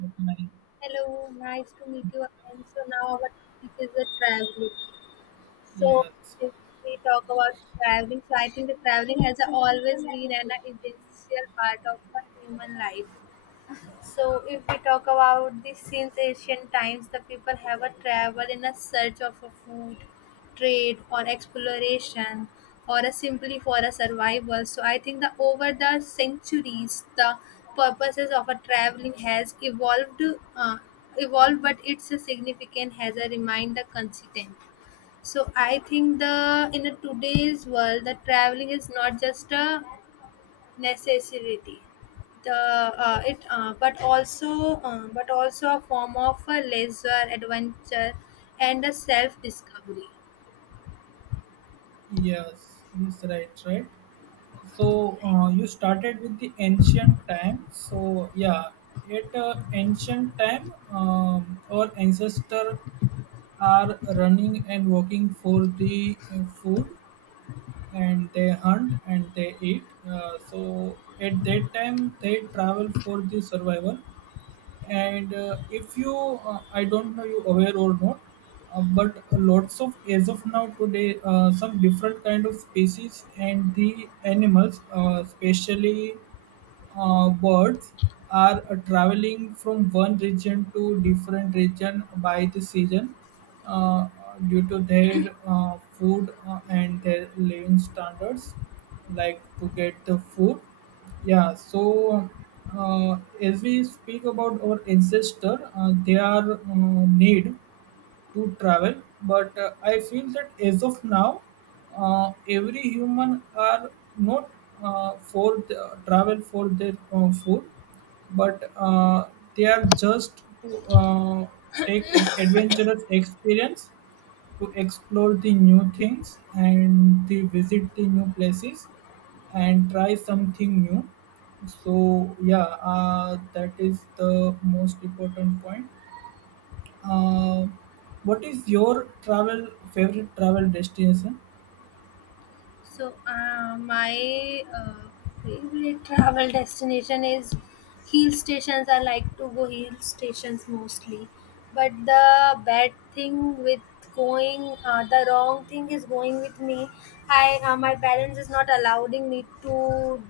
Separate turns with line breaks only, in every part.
But my-
Hello, nice to meet you again. So now our topic is the traveling. So
Yes,
if we talk about traveling, so I think the traveling has always been an essential part of the human life. So, if we talk about this since ancient times, the people have a travel in a search of a food, trade, or exploration, or a simply for a survival. So, I think that over the centuries, the purposes of a traveling has evolved, uh, evolved, but its significance has a remained the consistent. So, I think the in a today's world, the traveling is not just a necessity the it but also a form of a leisure adventure and a self discovery.
yes, yes, right, right. So you started with the ancient time. So yeah, at ancient time, our ancestor are running and working for the food, and they hunt and they eat. So at that time, they travel for the survival and if you, I don't know you aware or not, but lots of as of now today, some different kind of species and the animals, especially birds are traveling from one region to different region by the season, uh, due to their food and their living standards, like to get the food. Yeah, so as we speak about our ancestor, their need to travel, but I feel that as of now, every human are not, for the, travel for their food, but they are just to take adventurous experience, to explore the new things and to visit the new places and try something new. So yeah, that is the most important point. uh, what is your travel favorite travel destination?
So, my favorite travel destination is hill stations. I like to go hill stations mostly. But the bad thing with the wrong thing is going with me. I My parents is not allowing me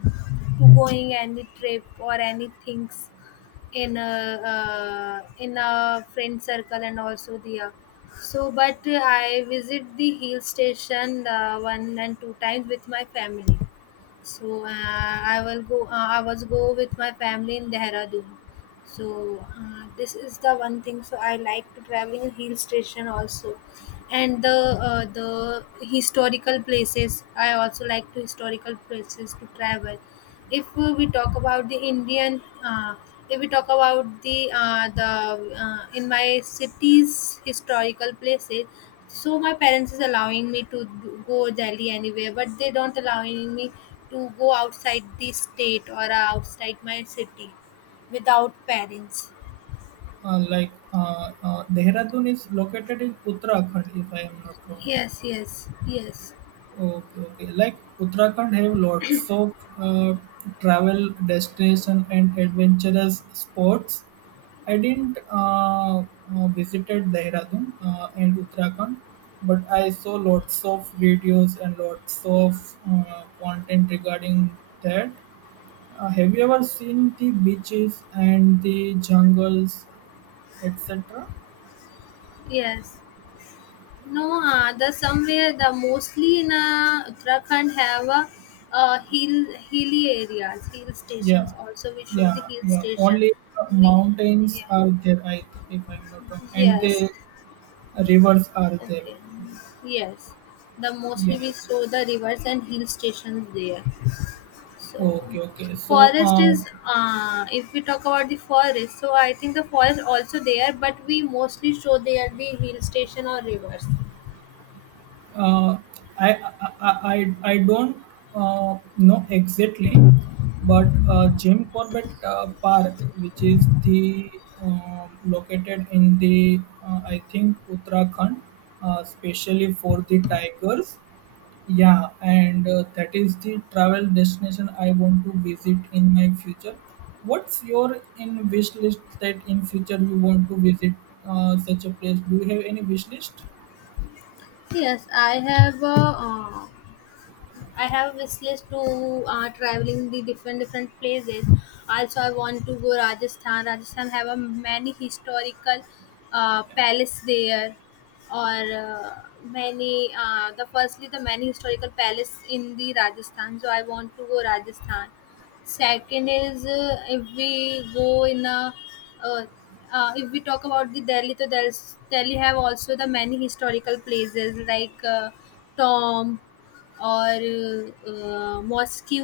to going any trip or anything in a in a friend circle and also the so but I visit the hill station one and two times with my family. So I was go with my family in dehradun. So this is the one thing, so I like to traveling in hill station also. And the historical places, I also like to historical places to travel. If we talk about the indian If we talk about the in my city's historical places. So my parents is allowing me to go delhi anywhere, but they don't allowing me to go outside the state or outside my city without parents.
Like, Dehradun is located in Uttarakhand, if I am not wrong.
Yes, yes, yes.
Okay, okay. Like Uttarakhand have lots of travel destination and adventurous sports. I didn't visited Dehradun and Uttarakhand, but I saw lots of videos and lots of content regarding that. Have you ever seen the beaches and the jungles, etc.?
yes. No, the somewhere the mostly in Uttarakhand have a hilly areas, hill
Yeah,
stations. Also, we show the
yeah,
hill
yeah.
station.
Only
We
mountains
Yeah,
are there, if I'm not wrong, and the
yes,
rivers are there.
okay, yes. The
Yeah.
mostly we show the rivers and hill stations there. So,
Okay, okay. So,
forest is, if we talk about the forest, so I think the forest also there, but we mostly show there the hill station or rivers.
Uh, I, I I don't know exactly, but Jim Corbett Park, which is the located in the, I think, Uttarakhand, especially for the tigers. Yeah, and that is the travel destination I want to visit in my future. What's your in wish list that in future you want to visit such a place? Do you have any wish list?
Yes, I have. I have wish list to traveling the different different places. Also, I want to go Rajasthan. Rajasthan have a many historical palace there, or many the firstly the many historical palace in the Rajasthan. So I want to go Rajasthan. Second is, if we go in a uh, if we talk about the Delhi, so there's Delhi have also the many historical places, like Tomb or mosques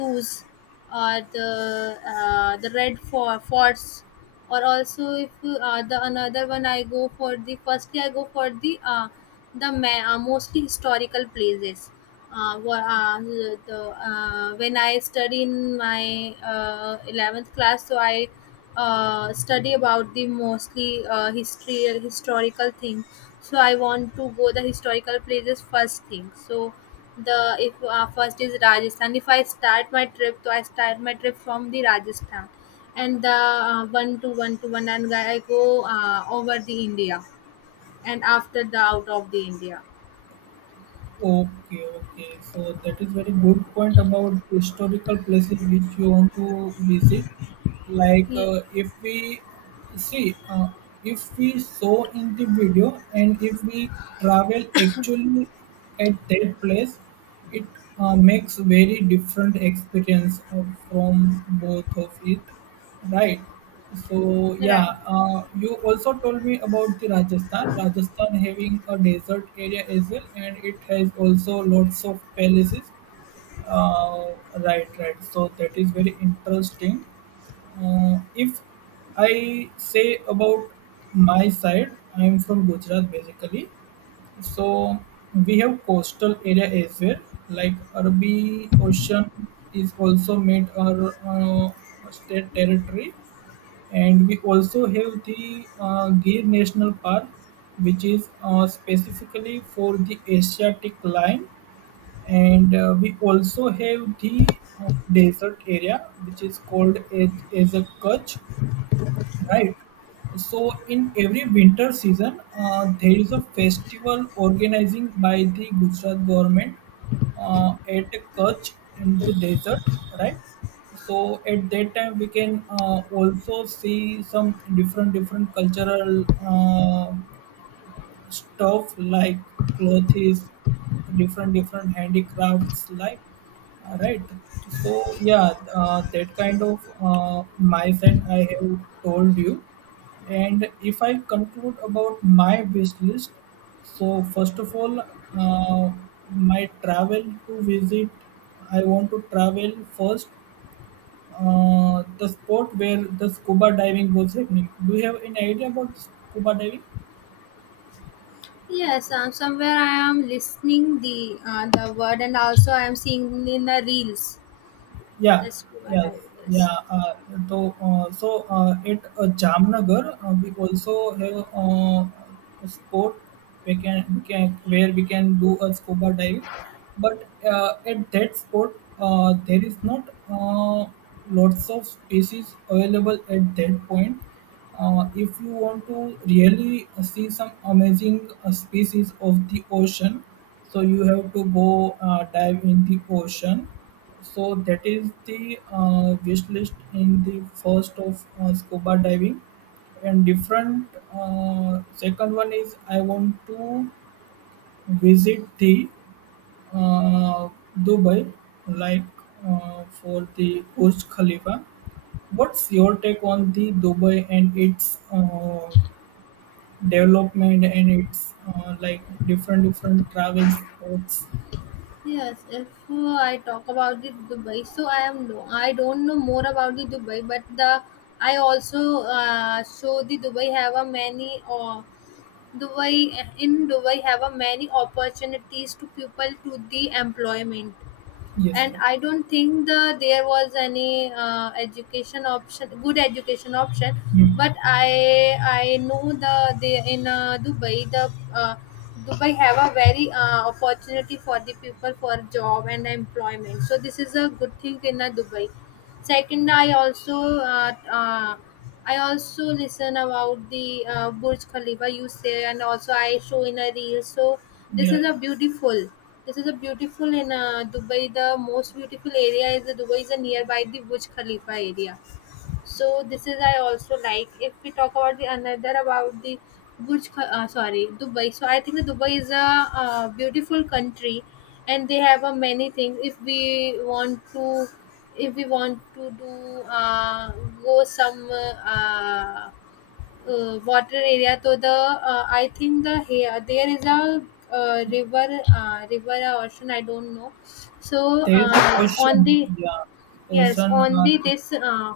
or the red forts, or also if the another one I go for the firstly I go for the mostly historical places. uh, wha- uh, the, when I study in my 11th class, so I study about the mostly history historical thing. So I want to go the historical places first thing. So the, if first is rajasthan. If I start my trip, so I start my trip from the rajasthan, and the one to one, and I go over the India, and after the out of the India.
Okay, okay. So that is very good point about historical places which you want to visit. Like,
Yeah,
see, uh, if we saw in the video and if we travel actually at that place, it makes very different experience of, from both of it. Right. So
right.
yeah, you also told me about the Rajasthan. Rajasthan having a desert area as well, and it has also lots of palaces. Uh, right, right. So that is very interesting. If I say about my side, I am from Gujarat basically. So we have coastal area as well, like Arabi Ocean is also made our state territory, and we also have the Gir National Park, which is specifically for the Asiatic lion, and we also have the desert area, which is called as a Kutch. Right. So in every winter season, there is a festival organizing by the Gujarat government at Kutch in the desert, right? So at that time, we can also see some different different cultural stuff like clothes, different different handicrafts, like. Right. So yeah, that kind of mindset I have told you. And if I conclude about my wish list, so first of all, uh, my travel to visit, I want to travel first the spot where the scuba diving was happening. Do you have any idea about scuba diving?
Yes, somewhere I am listening the word, and also I am seeing in the reels
Yeah,
the scuba
yes,
diving.
yeah. So at Jamnagar, we also have a sport we can where we can do a scuba diving, but at that sport there is not lots of species available at that point. If you want to really see some amazing species of the ocean, so you have to go dive in the ocean. So that is the wish list in the first of scuba diving, and different. Second one is I want to visit the, uh, Dubai, like for the Burj Khalifa. What's your take on the Dubai and its development and its, like, different different travel spots?
Yes, yes. If I talk about the Dubai, so I am no, I don't know more about the Dubai, but the I also show the Dubai have a many, Dubai in Dubai have a many opportunities to people to the employment,
Yes,
and
sir.
I don't think the there was any education option, good education option,
Hmm.
but I know the they in Dubai the Dubai have a very opportunity for the people for job and employment. So this is a good thing in Dubai. Second, uh, uh, I also listen about the Burj Khalifa, you say, and also I show in a reel. So this
Yeah,
is
yeah,
a beautiful. This is a beautiful in Dubai. The most beautiful area is the Dubai is a nearby the Burj Khalifa area. So this is I also like. If we talk about the another about the sorry, Dubai. So I think that Dubai is a beautiful country, and they have a many things. If we want to do, go some water area, so the I think the here there is a
yeah.
river, river or ocean. I don't know. So
There is a
on the
ocean, yeah,
Yes,
ocean
on the
are there.
this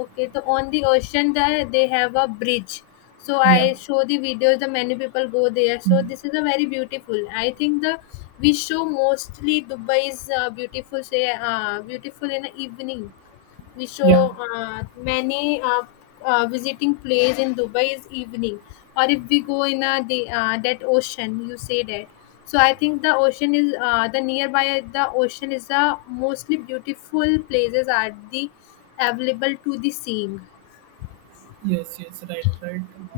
okay, so on the ocean there they have a bridge. So
Yeah,
I show the videos. The many people go there. So
mm,
this is a very beautiful. I think the we show mostly Dubai is beautiful. Say beautiful in the evening. We
yeah,
show many visiting place in Dubai is evening, or if we go in a the that ocean, you say that. So I think the ocean is the nearby the ocean is the mostly beautiful places are the available to the seeing.
yes, yes, right, right.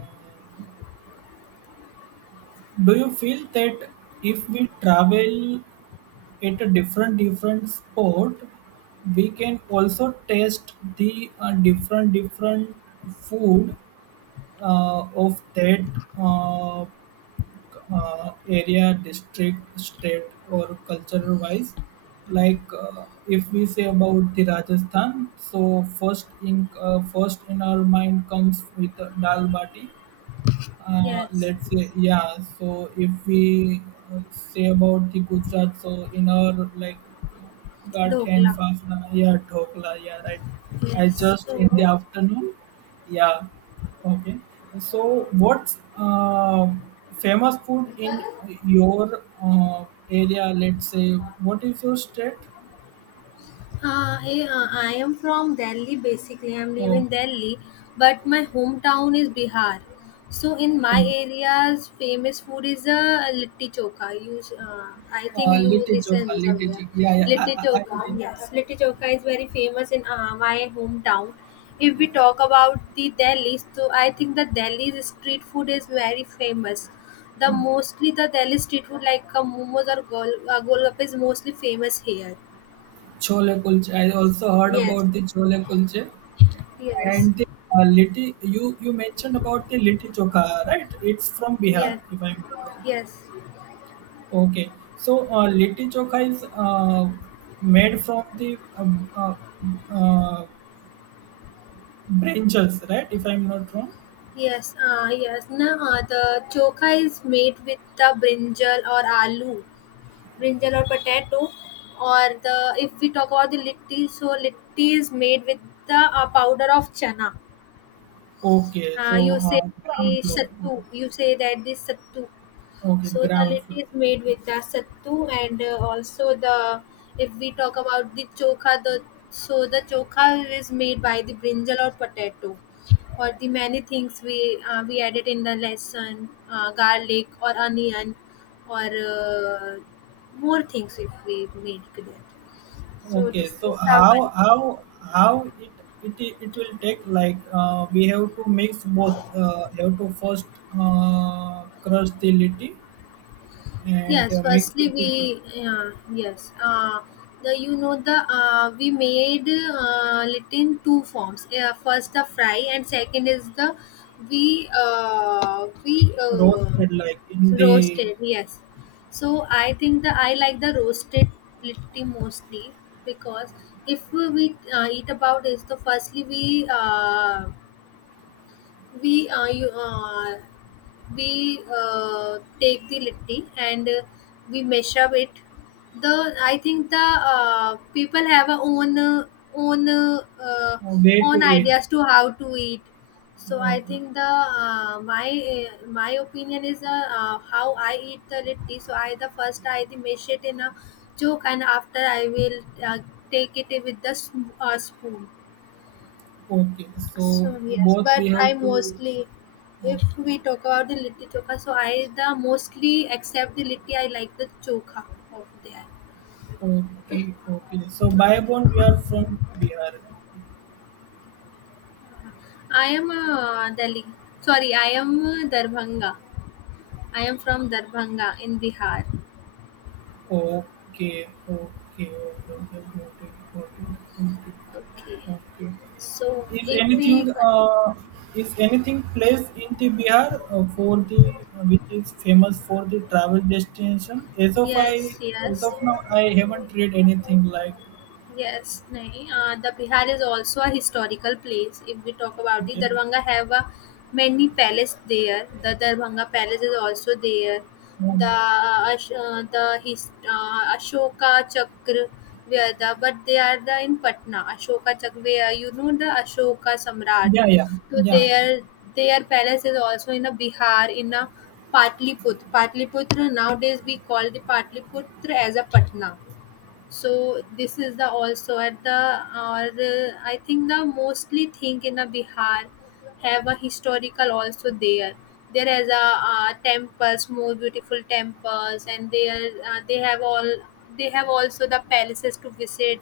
Do you feel that if we travel at a different different sport, we can also taste the different different food of that, uh, area, district, state, or cultural wise. Like, if we say about the Rajasthan, so first in our mind comes with dal bati,
Yes,
let's say. Yeah, so if we say about the Gujarat, so in our, like, gathi
Dokla.
and yeah, dhokla, yeah, right. I
Yes.
just in the
So
afternoon. Yeah. Okay. So what's famous food in your area, let's say, what is your state?
I am from Delhi basically. I'm living
Oh,
in Delhi, but my hometown is Bihar. So in my area's famous food is a litti choka. I think you
little
listen
Joka, little
somewhere.
Joka. Yeah, yeah.
Litti choka, yes. Litti choka is very famous in my hometown. If we talk about the Delhi, so I think the Delhi's street food is very famous. The mostly the Delhi street food like momos or golgappa is mostly famous here.
Chole kulche. I also heard
Yes.
about the chole kulche.
Yes,
And the litti, you mentioned about the litti chokha, right? It's from Bihar,
yes,
if I'm not wrong.
yes,
Okay, so litti chokha is made from the uh, uh, branches, right? If I'm not wrong.
yes. No, the chokha is made with the brinjal or aloo, brinjal or potato, or the if we talk about the litti, so litti is made with the powder of chana.
Okay, so
You say the
gram flour.
sattu, you say that this sattu.
Okay,
So the
gram
litti
flour.
is made with the sattu, and also the if we talk about the chokha, the so the chokha is made by the brinjal or potato, or the many things we added in the lesson, garlic or onion, or more things if we made with it. So
Okay,
this
so
is the
how
one.
how how it will take, like, we have to mix both. Have to first crush the litti and
Yes,
mixed
firstly
with the
we yeah, yes. The you know the we made it in two forms. First the fry, and second is the we
roasted, like, in the,
roasted. Yes. So I think the I like the roasted litti mostly, because if we eat about is the firstly we we uh, you, uh, take the litti, and we measure it the I think the people have a own own uh, uh,
way to
own
eat.
ideas to how to eat. So I
Okay.
think the my my opinion is how I eat the litti. So I the first I the measure it in a joke, and after I will uh, take it with the spoon.
Okay, so
So yes,
both we
but I
have to.
mostly, if
Okay,
we talk about the litti chokha, so I the mostly except the litti, I like the chokha of there.
okay, okay. So Bayabon, we are from Bihar.
I am Delhi. Sorry, I am Darbhanga. I am from Darbhanga in Bihar.
Okay, okay, okay, okay, got it, got it, got
Okay.
it. Okay.
So
If
if we,
anything,
con-
uh, if anything place in the Bihar for the, which is famous for the travel destination.
yes,
As
yes.
of now, I haven't read anything like.
Yes, nahi. The Bihar is also a historical place. If we talk about the
Okay.
Darbhanga, have a many palace there. The Darbhanga Palace is also there. The
Um,
Ashoka Chakra, where the but they are the in Patna. Ashoka Chakra, where you know the Ashoka Samrat.
yeah, yeah,
So
yeah, yeah.
their palace is also in a Bihar in a Patliputra. Patliputra nowadays we call the Patliputra as a Patna. So this is the also at the or the, I think the mostly thing in a bihar have a historical also there. There is a temples, more beautiful temples, and they are uh, they have all they have also the palaces to visit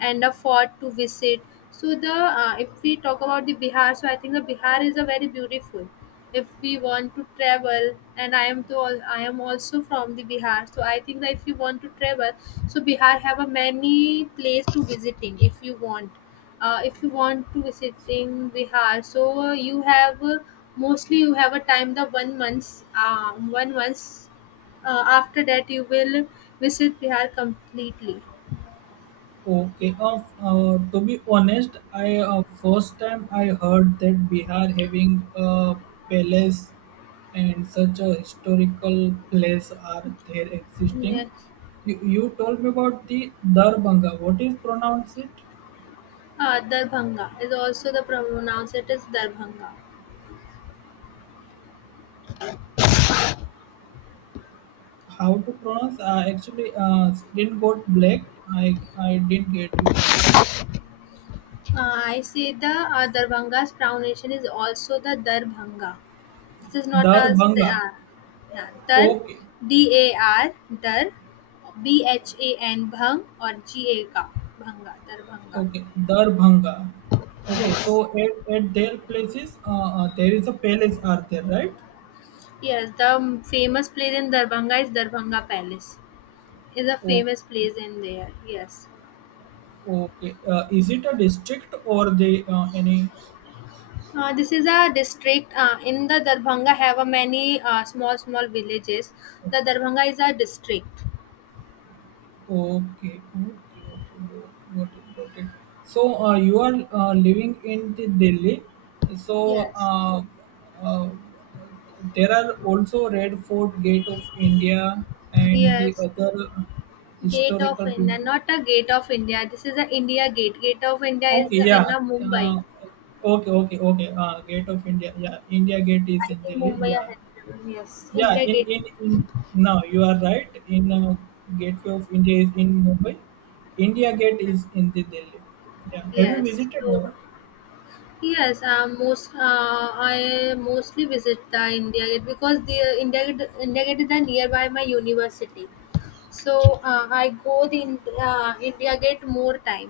and afford to visit. So the, if we talk about the Bihar, so I think the Bihar is a very beautiful. If we want to travel, and I am to I am also from the Bihar, so I think that if you want to travel, so Bihar have a many place to visiting if you want. If you want to visiting Bihar, so you have mostly you have a time the 1 months one months after that you will visit Bihar completely.
Okay. To be honest, I, first time I heard that Bihar having a palace and such a historical place are there existing.
Yes.
You told me about the Darbanga. What is pronounce it?
Darbhanga is also the pronounced it is Darbhanga.
How to pronounce? Actually, screen got black. I didn't get you. Got it?
I say the Darbhanga's pronunciation is also the Darbhanga. This is not as
Darbanga.
yeah, Dar,
Okay.
D A R, Dar, BHAN, Bhang or g a GAK, Bhanga, Darbhanga.
Okay, Darbhanga. Okay,
Yes,
so at their places, there is a palace, are there, right?
yes. The famous place in Darbhanga is Darbhanga Palace. Is a famous
Okay,
place in there. Yes.
okay. Is it a district or they any?
This is a district in the Darbhanga have a many small small villages. The Darbhanga is a district.
Okay, okay, okay. Got it, got it. So you are living in the Delhi. So
Yes,
uh, there are also Red Fort, Gate of India, and the
yes.
other
Gate of
historical
India,
places.
not a gate of India. This is a India gate. Gate of India is
Okay, yeah.
in a Mumbai.
Uh, okay, okay, okay. Gate of India. Yeah, India Gate is
I
in
think
Delhi.
Mumbai or
Yeah,
Hyderabad. Yes,
yeah.
India
In
gate.
in in. Now you are right. In, Gateway of India is in Mumbai. India Gate is in the Delhi. Yeah. Have you
Yes.
visited
So
ever?
yes, most I mostly visit the India gate because the India gate is the nearby my university. So I go the india gate more time.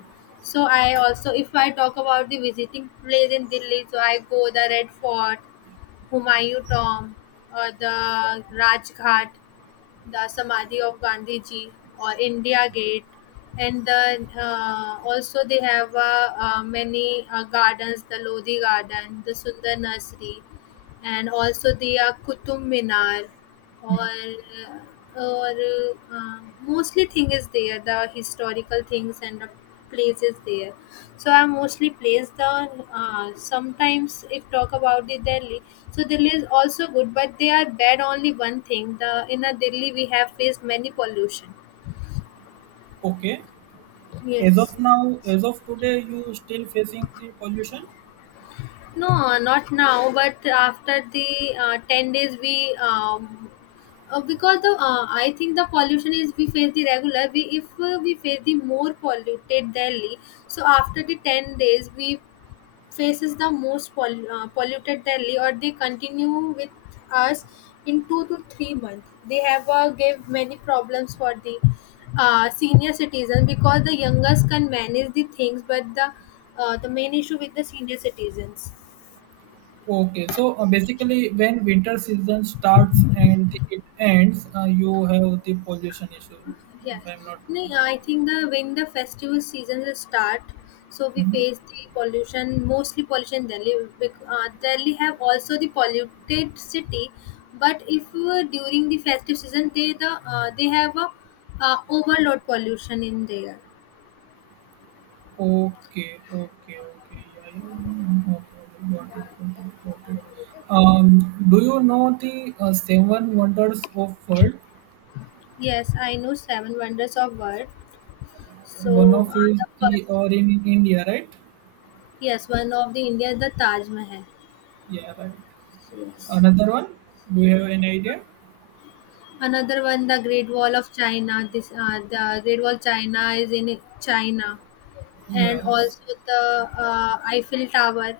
So I also, if I talk about the visiting place in delhi, so I go the red fort, humayun tomb or the rajghat, the samadhi of gandhi ji or india gate. And the also they have many gardens, the lodhi garden, the sundar nursery and also the Qutub Minar or or mostly thing is there, the historical things and the places there. So I mostly place the. Sometimes if talk about the delhi, so delhi is also good but they are bad only one thing, the in a delhi we have faced many pollution.
Okay. As
Yes.
of now, as of today, you still facing the pollution.
No, not now, but after the 10 days, we, because the I think the pollution is we face the regular. We, if we face the more polluted Delhi, so after the 10 days, we faces the most polluted Delhi, or they continue with us in 2 to 3 months. They have gave many problems for the senior citizens because the youngest can manage the things, but the main issue with the senior citizens.
Okay, so basically, when winter season starts and it ends, you have the pollution issue, if
Yes,
I'm not
no,
wrong.
yeah, I think the when the festival seasons start, so we face the pollution, mostly pollution in Delhi. Delhi have also the polluted city, but if during the festive season they the they have a overload pollution in there.
Okay, okay, okay. Yeah, yeah, yeah, yeah. Okay, okay. Got it, got it, got it. Do you know the seven wonders of world?
Yes, I know seven wonders of world.
One
So
of is
the
the
first,
or in India, right?
yes, one of the India is the Taj Mahal.
Yeah, right.
Yes.
Another one? Do you have any idea?
Another one, the Great Wall of China. This the Great Wall of China is in China. And
Yes,
also the Eiffel Tower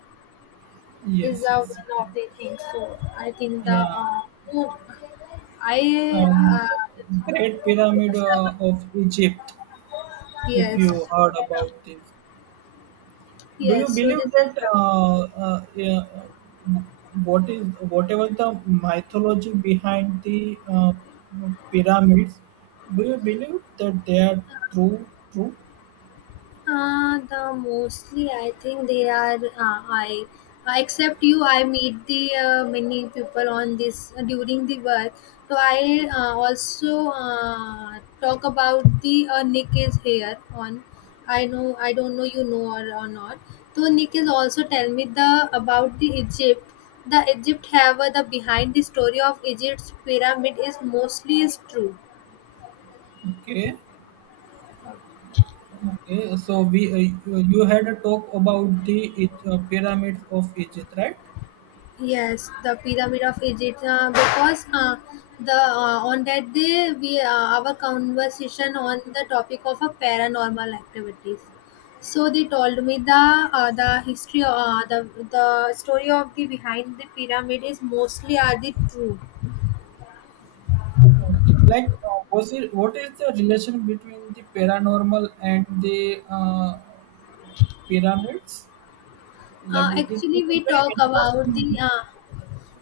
is
yes,
the
yes,
one
right.
of the things. So I think the
Yeah,
oh, I
and Great Pyramid of Egypt. If
yes,
you heard about this. Do you
yes. So
believe
this
that,
is the.
yeah, whatever the mythology behind the pyramids, do you believe that they are true, true?
The mostly I think they are I except you, I meet the many people on this during the work. So I also talk about the Nick is here on. I know I don't know, you know, or not. So Nick is also tell me the about the Egypt. The Egypt have the behind the story of Egypt's pyramid is mostly is true.
Okay, okay. So we you had a talk about the pyramids of Egypt, right?
Yes, the pyramid of Egypt. Because the on that day we our conversation on the topic of a paranormal activities. So they told me the history, the story of the behind the pyramid is mostly are the true.
Okay, like, was it what is the relation between the paranormal and the pyramids? Like, it
Actually,
is
we
very
talk about
interesting.
the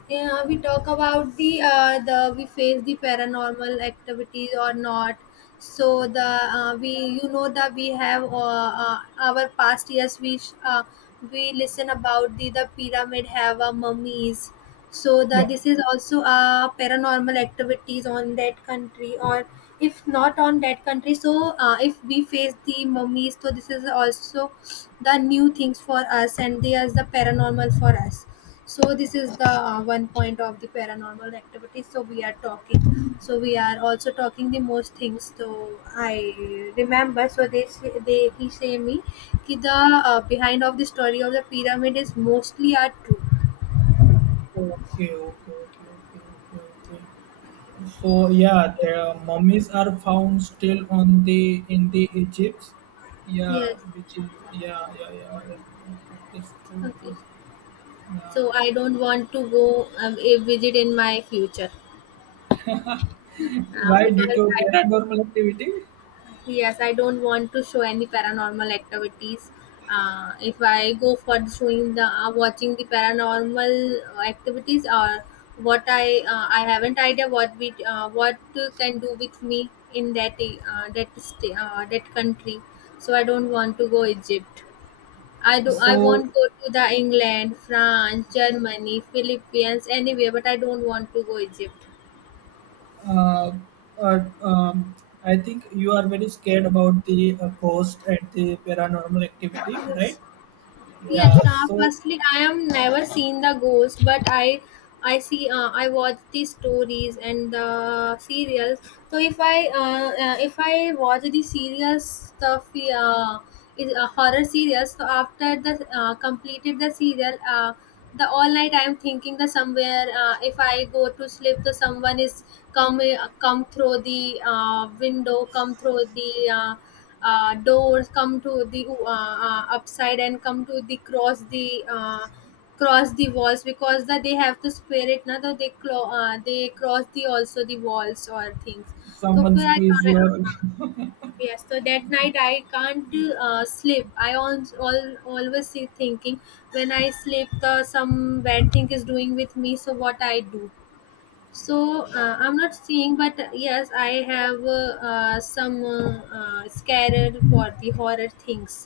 yeah, we talk about the we face the paranormal activities or not. So the we, you know that we have our past years, we listen about the pyramid have a mummies. So the
Yeah.
this is also paranormal activities on that country, or if not on that country. So if we face the mummies, so this is also the new things for us and there's the paranormal for us. So this is the one point of the paranormal activity, so we are talking, so we are also talking the most things. So I remember. So they say, they he say me ki the behind of the story of the pyramid is mostly are true.
Okay, okay, okay, okay, okay, okay. So yeah, the mummies are found still on the in the Egypt. Yeah,
Yes,
which is, yeah, yeah, yeah, yeah, yeah, it's true,
okay.
true.
So
Yeah.
I don't want to go, a visit in my future,
Why,
because
due to
I.
paranormal activity?
Yes, I don't want to show any paranormal activities. If I go for showing the watching the paranormal activities, or what I, I haven't idea what we, what can do with me in that, that sta that country. So I don't want to go Egypt. I do I
So,
won't go to the England, France, Germany, Philippines, anywhere. But I don't want to go Egypt.
uh, uh, um, I think you are very scared about the ghost and the paranormal activity, right?
Yes. Yes,
Yeah. So
firstly, I am never seen the ghost, but I see, I watch the stories and the serials. So if I watch the serials stuff, is horror serials. So after the completed the serial, the all night I am thinking that somewhere, if I go to sleep, the someone is come through the window, come through the. Doors come to the upside and come to the cross the cross the walls because that they have to spirit. It now they they cross the also the walls or things. So
someone
फिर I
squeeze
can't
your.
yes, so that night I can't sleep. I always see thinking when I sleep the some bad thing is doing with me, so what I do. So I'm not seeing but yes, I have some scared for the horror things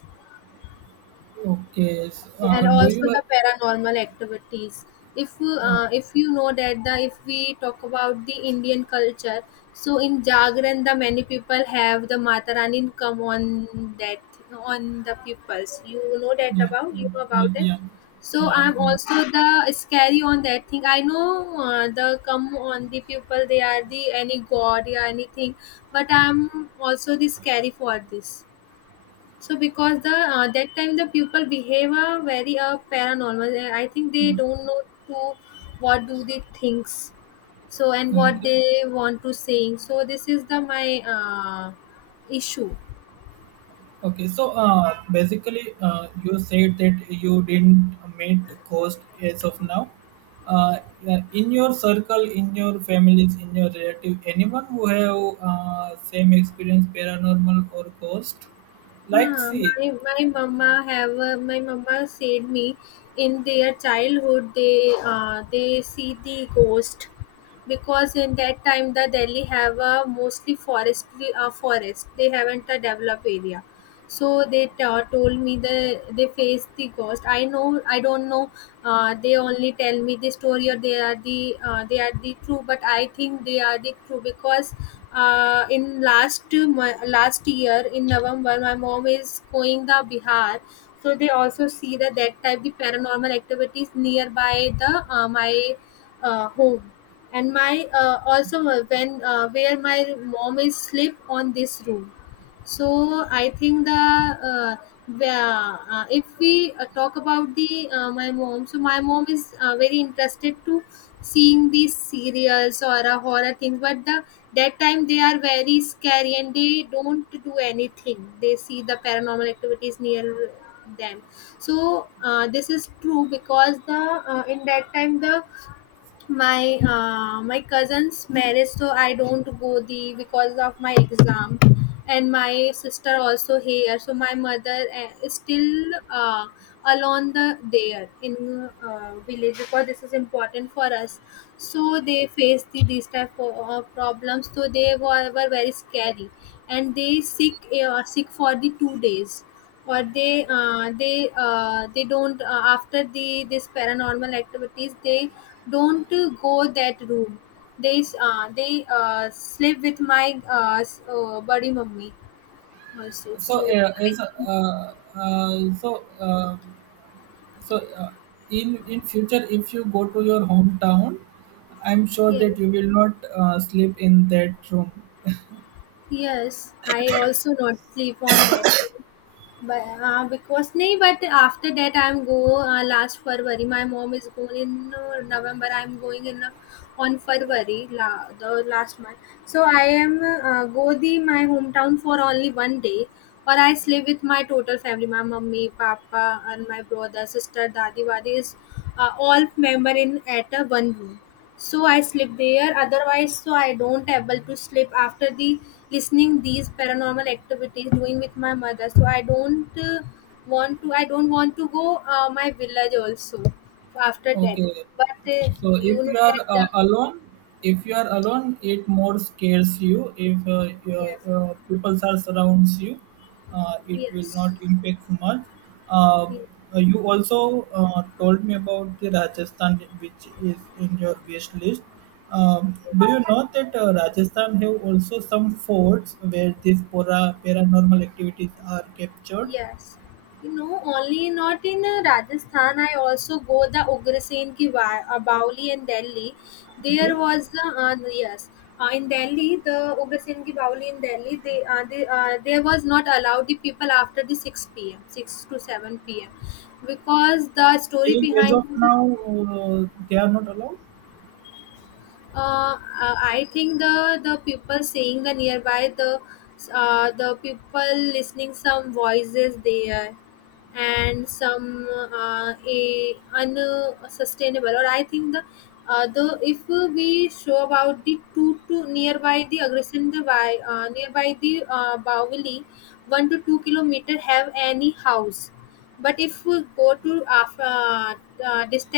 Okay. so,
and
do you
also the paranormal activities.
Uh,
If you know that the, if we talk about the indian culture, so in jagran the many people have the Mata Rani come on that, on the peoples. You know that
yeah,
about, you know
yeah,
about that.
yeah,
So
yeah,
I'm
yeah,
also the scary on that thing, I know the come on the people they are the any god or anything, but I'm also the scary for this. So because the that time the people behave very paranormal. I think they
yeah.
don't know to what do they thinks. So, and what
Okay,
they want to saying. So this is the my issue.
okay. So, basically, you said that you didn't meet cost as of now. Uh, in your circle, in your families, in your relative, anyone who have same experience, paranormal or ghost, like
Ah,
see.
my mama have, my mama said me in their childhood they see the ghost because in that time the Delhi have a mostly forest, they haven't a developed area. So told me the, they faced the ghost. I know I don't know, they only tell me the story or they are the, they are the true, but I think they are the true because in last year in november my mom is going the bihar. So they also see that, that type the paranormal activities nearby the my home. And my also when where my mom is sleep on this room, so I think the the- if we talk about the my mom, so my mom is very interested to seeing these serials or horror things, but the that time they are very scary and they don't do anything, they see the paranormal activities near them. So this is true because the in that time the my cousin's marriage, so I don't go the because of my exam. And my sister also here, so my mother is still uh, alone the there in village because this is important for us. So they face the these type of problems, so they were very scary. And they sick for the 2 days, or they they don't, after the this paranormal activities they don't go that room. They sleep with my buddy mummy also.
so
So
uh,
I
as
think.
so so in future if you go to your hometown, I'm sure
Yes,
that you will not sleep in that room.
yes, I also not sleep on that. But because nahi, but after that I'm go last february my mom is going in november, I'm going in on february la, the last month. So I am go the my hometown for only one day, or I sleep with my total family, my mummy papa and my brother sister dadi wadi is all member in at one room. So I sleep there, otherwise so I don't able to sleep after the listening these paranormal activities doing with my mother. So I don't want to, I don't want to go my village also after that.
Okay.
But
So
you know that the,
if you are alone, it more scares you. If your,
yes,
people are surrounds you, it will
yes,
not impact so much. Um,
yes.
You also told me about the Rajasthan, which is in your wish list. Um, do you know that Rajasthan have also some forts where these paranormal activities are captured?
Yes. You know, only not in Rajasthan. I also go the Ugrasen ki Bauli in Delhi.
Okay.
There was the, yes. In Delhi, the Ugrasen ki Bauli in Delhi, they, there was not allowed the people after the 6 p.m. 6 to 7 p.m. because the story
Till as
behind.
of now, uh, they are not allowed.
uh, I think the people saying the nearby the, the people listening some voices there and some a unsustainable, or I think the if we show about the two to nearby the aggression, nearby the Bawali 1 to 2 kilometer have any house. But if we go to after distance